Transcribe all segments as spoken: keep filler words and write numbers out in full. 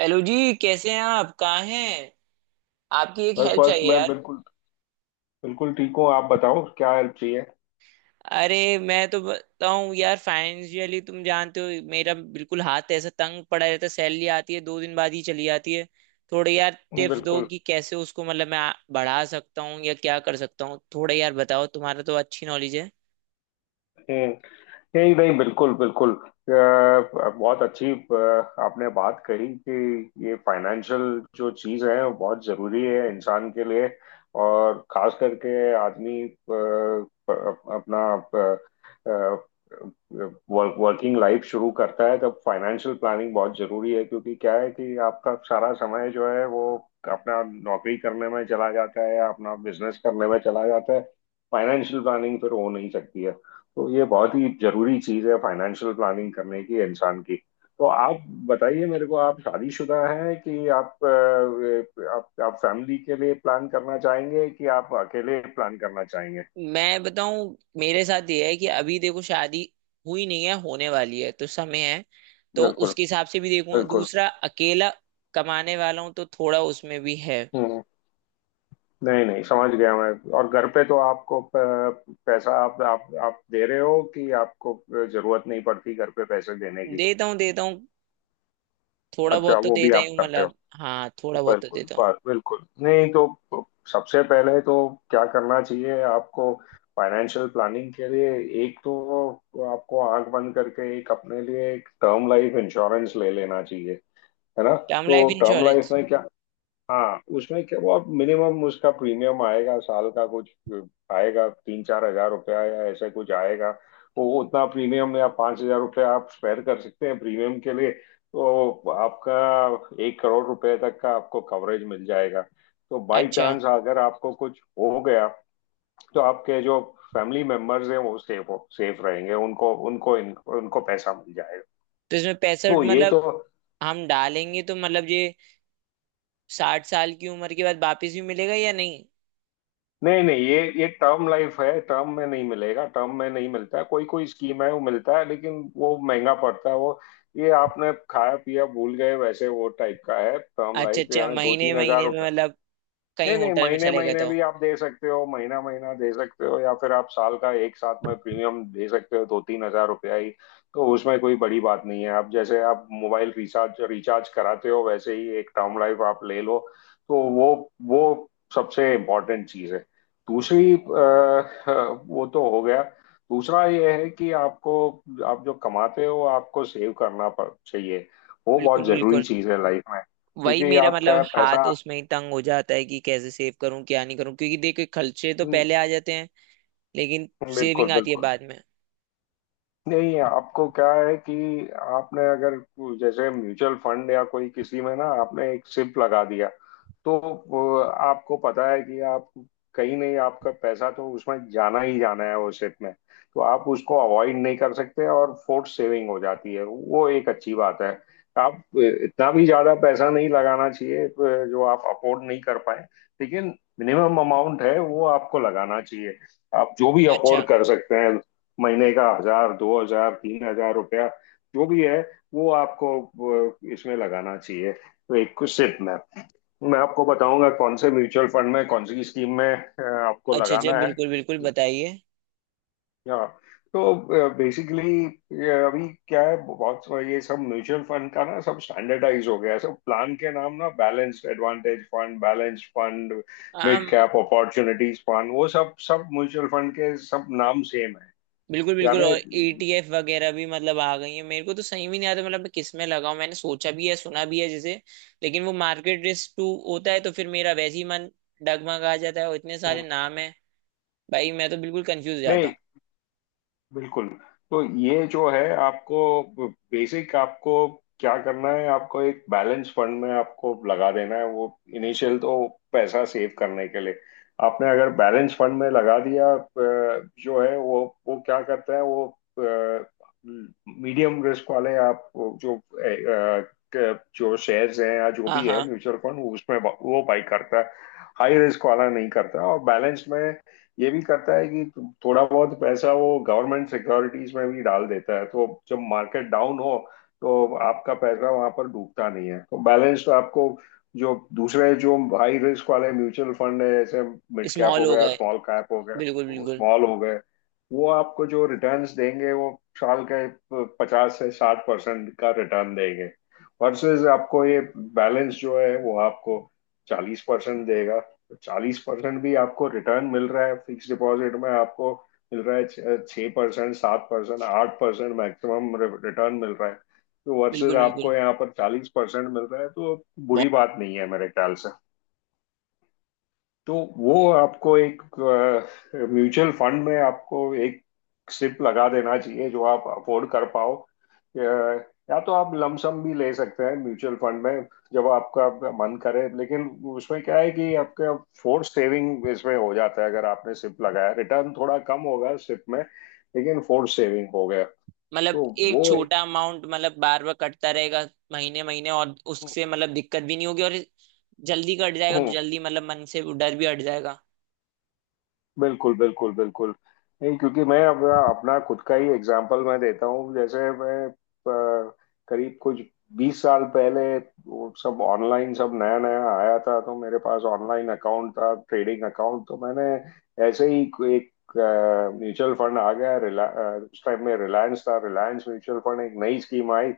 Hello जी, कैसे हैं आप? कहाँ हैं? आपकी एक बस हेल्प बस चाहिए मैं यार। बिल्कुल बिल्कुल ठीक हूँ। आप बताओ क्या हेल्प चाहिए। अरे मैं तो बताऊं यार, फाइनेंशियली तुम जानते हो, मेरा बिल्कुल हाथ ऐसा तंग पड़ा रहता है। सैलरी आती है, दो दिन बाद ही चली जाती है। थोड़े यार टिप्स दो बिल्कुल। कि कैसे उसको, मतलब मैं आ- बढ़ा सकता हूँ या क्या कर सकता हूँ। थोड़े यार बताओ, तुम्हारा तो अच्छी नॉलेज है। हम्म, नहीं नहीं बिल्कुल बिल्कुल। अ, बहुत अच्छी। अ, आपने बात कही कि ये फाइनेंशियल जो चीज़ है वो बहुत ज़रूरी है इंसान के लिए। और खास करके आदमी अ, अप- अपना वर्क, वर्किंग लाइफ शुरू करता है तब फाइनेंशियल प्लानिंग बहुत ज़रूरी है, क्योंकि क्या है कि आपका सारा समय जो है वो अपना नौकरी करने में चला जाता है या अपना बिजनेस करने में चला जाता है। फाइनेंशियल प्लानिंग फिर हो नहीं सकती है। तो ये बहुत ही जरूरी चीज है, फाइनेंशियल प्लानिंग करने की इंसान की। तो आप बताइए मेरे को, आप शादीशुदा हैं कि आप अ, आप आप फैमिली के लिए प्लान करना चाहेंगे कि आप अकेले प्लान करना चाहेंगे। मैं बताऊं, मेरे साथ ये है कि अभी देखो, शादी हुई नहीं है, होने वाली है तो समय है। तो बिल्कुल उसके हिसाब से भी देखूंगा। बिल्कुल। दूसरा, अकेला कमाने वाला हूं तो थोड़ा उसमें भी है। हम्म, नहीं नहीं, समझ गया मैं। और घर पे तो आपको प- पैसा आप आप आप दे रहे हो कि आपको जरूरत नहीं पड़ती घर पे पैसे देने की। देता हूँ, देता हूँ। थोड़ा अच्छा, बहुत तो वो भी देता ही आप हूँ, करते हो। मतलब हाँ, थोड़ा बहुत तो बिल्कुल देता हूँ। बात, बिल्कुल। नहीं तो सबसे पहले तो क्या करना चाहिए आपको फाइनेंशियल प्लानिंग के लिए। एक तो आपको आंख बंद करके एक अपने लिए एक टर्म लाइफ इंश्योरेंस ले लेना चाहिए, है ना। टर्म तो लाइफ टर्म लाइफ इंश्योरेंस? में क्या, हाँ उसमें क्या, वो आप मिनिमम उसका प्रीमियम आएगा साल का कुछ आएगा तीन चार हजार रुपया या ऐसा कुछ आएगा। वो उतना प्रीमियम या पाँच हजार रुपया आप स्पेयर कर सकते हैं प्रीमियम के लिए, तो आपका एक करोड़ रुपए तक का आपको कवरेज मिल जाएगा। तो बाई अच्छा, चांस अगर आपको कुछ हो गया तो आपके जो फैमिली मेंबर्स हैं वो सेफ हो सेफ रहेंगे, उनको उनको उनको पैसा मिल जाएगा। तो इसमें पैसा तो ये मतलब तो। हम डालेंगे तो मतलब ये साठ साल की उम्र के बाद वापस भी मिलेगा या नहीं? नहीं नहीं, ये ये टर्म लाइफ है, टर्म में नहीं मिलेगा। टर्म में नहीं मिलता है, कोई कोई स्कीम है वो मिलता है लेकिन वो महंगा पड़ता है वो। ये आपने खाया पिया भूल गए वैसे वो टाइप का है टर्म अच्छा लाइफ, अच्छा, यानी दो महीने तीन हजार महीने में रुपया मतलब कहीं नहीं नहीं, होटल में महीने चले गए महीने तो। भी आप दे सकते हो, महीना महीना दे सकते हो, या फिर आप साल का एक साथ में प्रीमियम दे सकते हो, दो तीन हजार रुपया ही। तो उसमें कोई बड़ी बात नहीं है, आप जैसे आप मोबाइल रिचार्ज रिचार्ज कराते हो वैसे ही एक टर्म लाइफ आप ले लो। तो वो वो सबसे इम्पोर्टेंट चीज़ है। दूसरी, अ, अ, वो तो हो गया। दूसरा ये है कि आपको आप जो कमाते हो आपको सेव करना पड़- चाहिए। वो बिल्कुल बहुत जरूरी बिल्कुल। चीज़ है लाइफ में, वही क्योंकि मेरा आप क्या मतलब, है, पैसा। हाथ उसमें ही तंग हो जाता है कि कैसे सेव करूं, क्या नहीं करूं, क्योंकि देखो खर्चे तो हम्म, पहले आ जाते हैं। लेकिन बिल्कुल सेविंग आती है बिल्कुल। बाद में। नहीं, आपको क्या है कि आपने अगर जैसे म्यूचुअल फंड या कोई किसी में ना आपने एक सिप लगा दिया, तो वो आपको पता है कि आप कहीं नहीं आपका पैसा तो उसमें जाना ही जाना है वो सिप में। तो आप उसको अवॉइड नहीं कर सकते और फोर्स सेविंग हो जाती है, वो एक अच्छी बात है। आप इतना भी ज्यादा पैसा नहीं लगाना चाहिए जो आप अफोर्ड नहीं कर पाए, लेकिन मिनिमम अमाउंट है वो आपको लगाना चाहिए आप जो भी अच्छा। अफोर्ड कर सकते हैं, महीने का हजार दो हजार तीन हजार रुपया जो भी है वो आपको अ, इसमें लगाना चाहिए, तो एक सिप में। मैं आपको बताऊंगा कौन से म्यूचुअल फंड में, कौन सी स्कीम में अ, आपको अच्छा अच्छा, लगाना है। बिल्कुल बिल्कुल, बताइए। या तो बेसिकली ये अभी क्या है, बहुत सा- ये सब म्यूचुअल फंड का ना सब स्टैंडर्डाइज हो गया है, सब प्लान के नाम ना balanced advantage fund, balanced fund, हाँ, मिड कैप अपॉर्चुनिटीज फंड, वो सब सब म्यूचुअल फंड के सब नाम सेम है। बिल्कुल बिल्कुल। यानी और ई टी एफ वगैरह भी मतलब आ गई है मेरे को, तो सही भी नहीं आता। मतलब मैं किस में लगाऊं? मैंने सोचा भी है, सुना भी है जैसे, लेकिन वो मार्केट रिस्क टू होता है तो फिर मेरा वैसे ही मन डगमगा जाता है। और इतने सारे नाम है भाई, मैं तो बिल्कुल कंफ्यूज हो जाता नहीं हूँ। बिल्कुल। तो ये जो है आपको बेसिक, आपको क्या करना है आपको एक बैलेंस फंड में आपको लगा देना है वो इनिशियल तो पैसा सेव करने के लिए। आपने अगर बैलेंस फंड में लगा दिया अ, जो है वो वो क्या करता है वो मीडियम रिस्क वाले, आप वो जो अ, अ, जो शेयर्स हैं या जो हाँ भी है हाँ। म्यूचुअल फंड उसमें वो बाई करता है। हाई रिस्क वाला नहीं करता, और बैलेंस में ये भी करता है कि थोड़ा बहुत पैसा वो गवर्नमेंट सिक्योरिटीज में भी डाल देता है, तो जब मार्केट डाउन हो तो आपका पैसा वहां पर डूबता नहीं है। तो बैलेंस तो आपको, जो दूसरे जो हाई रिस्क वाले म्यूचुअल फंड है जैसे मिड कैप स्मॉल हो हो गया, गए। स्मॉल कैप हो गया, बिल्कुल बिल्कुल। स्मॉल हो गए वो आपको जो रिटर्न्स देंगे वो साल के पचास से साठ परसेंट का रिटर्न देंगे। वर्सेस आपको ये बैलेंस जो है वो आपको चालीस परसेंट देगा। तो चालीस परसेंट भी आपको रिटर्न मिल रहा है, फिक्स डिपॉजिट में आपको मिल रहा है छः परसेंट सात परसेंट आठ परसेंट मैक्सिमम रिटर्न मिल रहा है। तो वर्सेस बिल्कुल आपको बिल्कुल। यहाँ पर चालीस परसेंट मिल रहा है तो बहुत। बुरी बात नहीं है मेरे ख्याल से। तो वो आपको एक म्यूचुअल फंड में आपको एक सिप लगा देना चाहिए जो आप अफोर्ड कर पाओ। अ, या तो आप लमसम भी ले सकते हैं म्यूचुअल फंड में जब आपका मन करे, लेकिन उसमें क्या है कि आपका फोर्स सेविंग इसमें हो जाता है, अगर आपने सिप लगाया रिटर्न थोड़ा कम होगा सिप में, लेकिन फोर्स सेविंग हो गया। तो मतलब एक वो एक, छोटा अमाउंट, मतलब बार बार कटता रहेगा महीने महीने, और उससे मतलब दिक्कत भी नहीं होगी। और जल्दी कट जाएगा तो जल्दी मतलब मन से वो डर भी हट जाएगा। बिल्कुल, बिल्कुल, बिल्कुल। नहीं, क्योंकि मैं अपना अपना खुद का ही एग्जांपल मैं देता हूँ। जैसे मैं अ, करीब कुछ बीस साल पहले वो सब ऑनलाइन सब नया-नया आया था, तो मेरे पास ऑनलाइन अकाउंट था, ट्रेडिंग अकाउंट, तो मैंने ऐसे ही कोई एक म्यूचुअल फंड आ गया, रिला अ, उस टाइम में रिलायंस था, रिलायंस म्यूचुअल फंड एक नई स्कीम आई,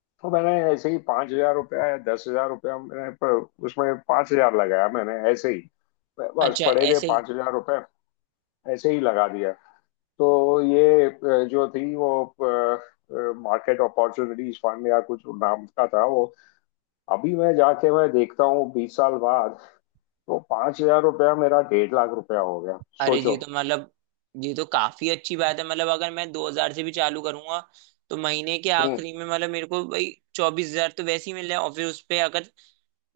तो मैंने ऐसे ही पांच हजार रुपया या दस हजार रुपया मैंने प- उसमें पांच हजार लगाया मैंने ऐसे ही। बस अच्छा, पड़े थे ऐसे। पांच हजार, ऐसे ही लगा दिया। तो ये अ, जो थी वो मार्केट अपॉर्चुनिटीज फंड या कुछ नाम का था वो। अभी मैं जाके मैं देखता हूँ बीस साल बाद, तो पांच हजार रुपया मेरा डेढ़ लाख रुपया हो गया, अरे जी, सोचो। तो मतलब ये तो काफी अच्छी बात है। मतलब अगर मैं दो हजार से भी चालू करूंगा तो महीने के हम्म, आखिरी में मतलब मेरे को भाई चौबीस हजार तो वैसे ही मिल रहा है। और फिर उस पे अगर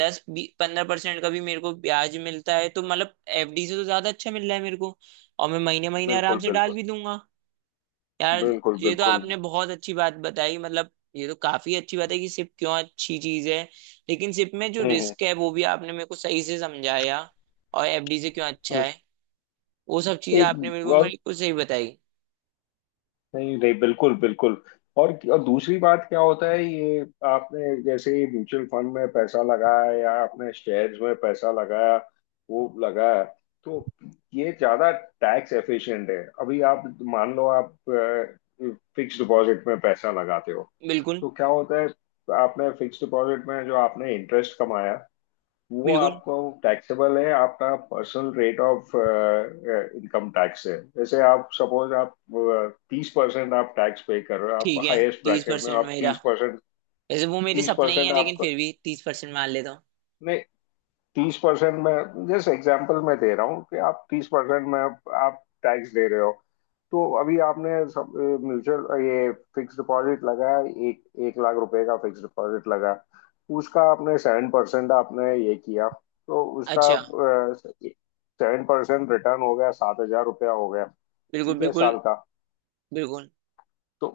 दस पंद्रह परसेंट का भी मेरे को ब्याज मिलता है तो मतलब एफ डी से तो ज्यादा अच्छा मिल रहा है मेरे को। और मैं महीने महीने आराम बिल्कुल से डाल बिल्कुल भी दूंगा। यार, बिल्कुल ये तो बिल्कुल। आपने बहुत अच्छी बात बताई। मतलब ये तो काफी अच्छी बात है कि सिप क्यों अच्छी चीज है, लेकिन सिप में जो हम्म हम्म, रिस्क है वो भी आपने मेरे को सही से समझाया। और एफ डी से क्यों अच्छा हम्म। है, वो सब चीजें आपने एक बिल्कुल और। मेरे को सही बताई। नहीं नहीं, बिल्कुल बिल्कुल। और और दूसरी बात क्या होता है ये, आपने जैसे म्यूचुअल फंड में पैसा लगाया या आपने शेयर्स में पैसा लगाया वो लगाया, तो ये ज्यादा टैक्स एफिशिएंट है। अभी आप मान लो आप फिक्स डिपॉजिट में पैसा लगाते हो, बिल्कुल तो क्या होता है, आपने फिक्स डिपॉजिट में जो आपने इंटरेस्ट कमाया वो बिल्कुल, आपको टैक्सेबल है आपका personal rate of income tax है, जैसे आप सपोज आप uh, तीस परसेंट आप टैक्स पे कर रहे हो, आप ठीक है। हाईएस्ट तीस ब्रैकेट में हो, परसेंट आप मेरा, तीस परसेंट। वैसे वो मेरे तीस सपने ही परसेंट है, लेकिन आपको फिर भी तीस परसेंट मान लेता हूँ। तीस परसेंट में, जैसे एग्जाम्पल मैं दे रहा हूँ कि आप तीस परसेंट में आप टैक्स दे रहे हो। तो अभी आपने सब म्यूचुअल ये फिक्स डिपॉजिट लगाया, एक एक लाख रुपए का फिक्स डिपॉजिट लगा। उसका आपने सेवन परसेंट आपने ये किया, तो उसका अच्छा। सेवन परसेंट रिटर्न हो गया, सात हजार रुपया हो गया। बिल्कुल ठीक है, बिल्कुल साल का। बिल्कुल। तो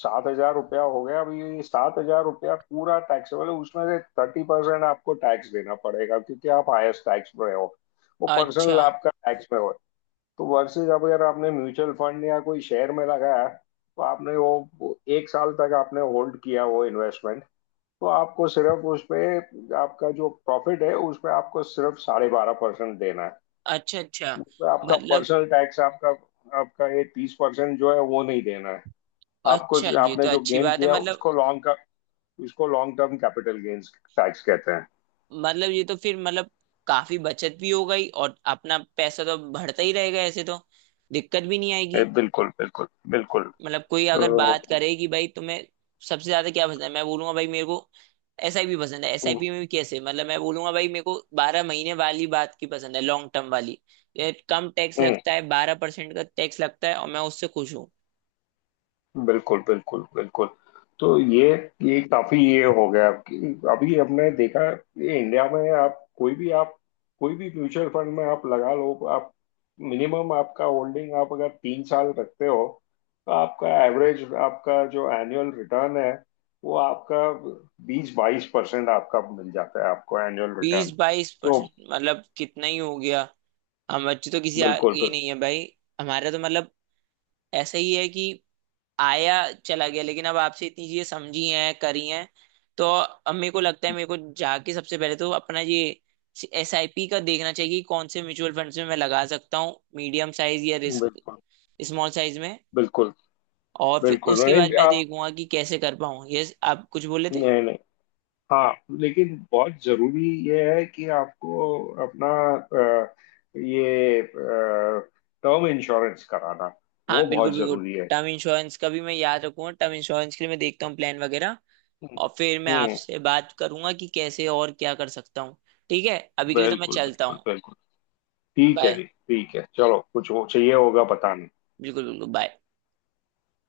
सात हजार रुपया हो गया अभी, सात हजार रुपया पूरा टैक्सेबल है उसमें से थर्टी परसेंट आपको टैक्स देना पड़ेगा, क्योंकि आप हाईएस्ट टैक्स में हो, वो अच्छा पर्सनल आपका टैक्स में हो। तो वर्सेज अगर आपने म्यूचुअल फंड या कोई शेयर में लगाया तो आपने वो वो एक साल तक आपने होल्ड किया वो इन्वेस्टमेंट, तो आपको सिर्फ उसपे आपका जो प्रॉफिट है उसपे आपको सिर्फ साढ़े बारह परसेंट देना है। अच्छा अच्छा, उसपे आपका मतलब। पर्सनल टैक्स, आपका आपका ये तीस परसेंट जो है वो नहीं देना है आपको, अच्छा, ये आपने तो जो अच्छी गेन बात है, किया मतलब। उसको लॉन्ग का, उसको long term capital gains tax कहते हैं। मतलब ये तो फिर, मतलब काफी बचत भी हो गई और अपना पैसा तो बढ़ता ही रहेगा, ऐसे तो दिक्कत भी नहीं ए, आएगी। बिल्कुल बिल्कुल बिल्कुल। मतलब कोई अ, अगर बात करे कि भाई तुम्हें सबसे ज्यादा क्या पसंद है, मैं बोलूंगा भाई मेरे को एस आई पी पसंद है। एस आई पी में भी कैसे, मतलब मैं बोलूंगा भाई मेरे को बारह महीने वाली बात की पसंद है, लॉन्ग टर्म वाली। ये कम टैक्स हम्म, लगता है, बारह परसेंट का टैक्स लगता है, और मैं उससे खुश हूँ। बिल्कुल बिल्कुल बिल्कुल। तो ये ये काफी ये हो गया आपकी, अभी हमने देखा ये इंडिया में आप कोई भी, आप कोई भी म्यूचुअल फंड में आप लगा लो, आप मिनिमम आपका होल्डिंग आप अगर तीन साल रखते हो, तो आपका एवरेज आपका जो एनुअल रिटर्न है वो आपका बीस बाईस परसेंट आपका मिल जाता है, आपको एनुअल बीस रिटर्न। बाईस तो परसेंट मतलब कितना ही हो गया। हम बच्चे तो किसी बिल्कुल आगे ही नहीं है भाई। हमारा तो मतलब ऐसा ही है कि आया चला गया, लेकिन अब आपसे इतनी चीजें समझी हैं, करी हैं। तो अब मेरे को लगता है, मेरे को जाके सबसे पहले तो अपना ये एस आई पी का देखना चाहिए कि कौन से म्यूचुअल फंड्स में मैं लगा सकता हूँ, मीडियम साइज या रिस्क बिल्कुल स्मॉल साइज में। बिल्कुल और फिर बिल्कुल। उसके बाद नहीं मैं आप, देखूंगा कि कैसे कर पाऊँ, ये आप कुछ बोले थे। नहीं नहीं, हाँ, लेकिन बहुत जरूरी ये है कि आपको अपना अ, ये टर्म इंश्योरेंस कराना, हाँ वो बिल्कुल बहुत बिल्कुल। जरूरी है। टर्म इंश्योरेंस का भी मैं याद रखूंगा। टर्म इंश्योरेंस के लिए मैं देखता हूँ प्लान वगैरह। हम्म और फिर मैं हम्म, आपसे बात करूंगा कि कैसे और क्या कर सकता हूँ। ठीक है, अभी के लिए तो मैं बिल्कुल चलता बिल्कुल हूँ। बिल्कुल। ठीक है बाय। जी, ठीक है, चलो कुछ हो चाहिए होगा बताना। बिल्कुल बिल्कुल, बाय।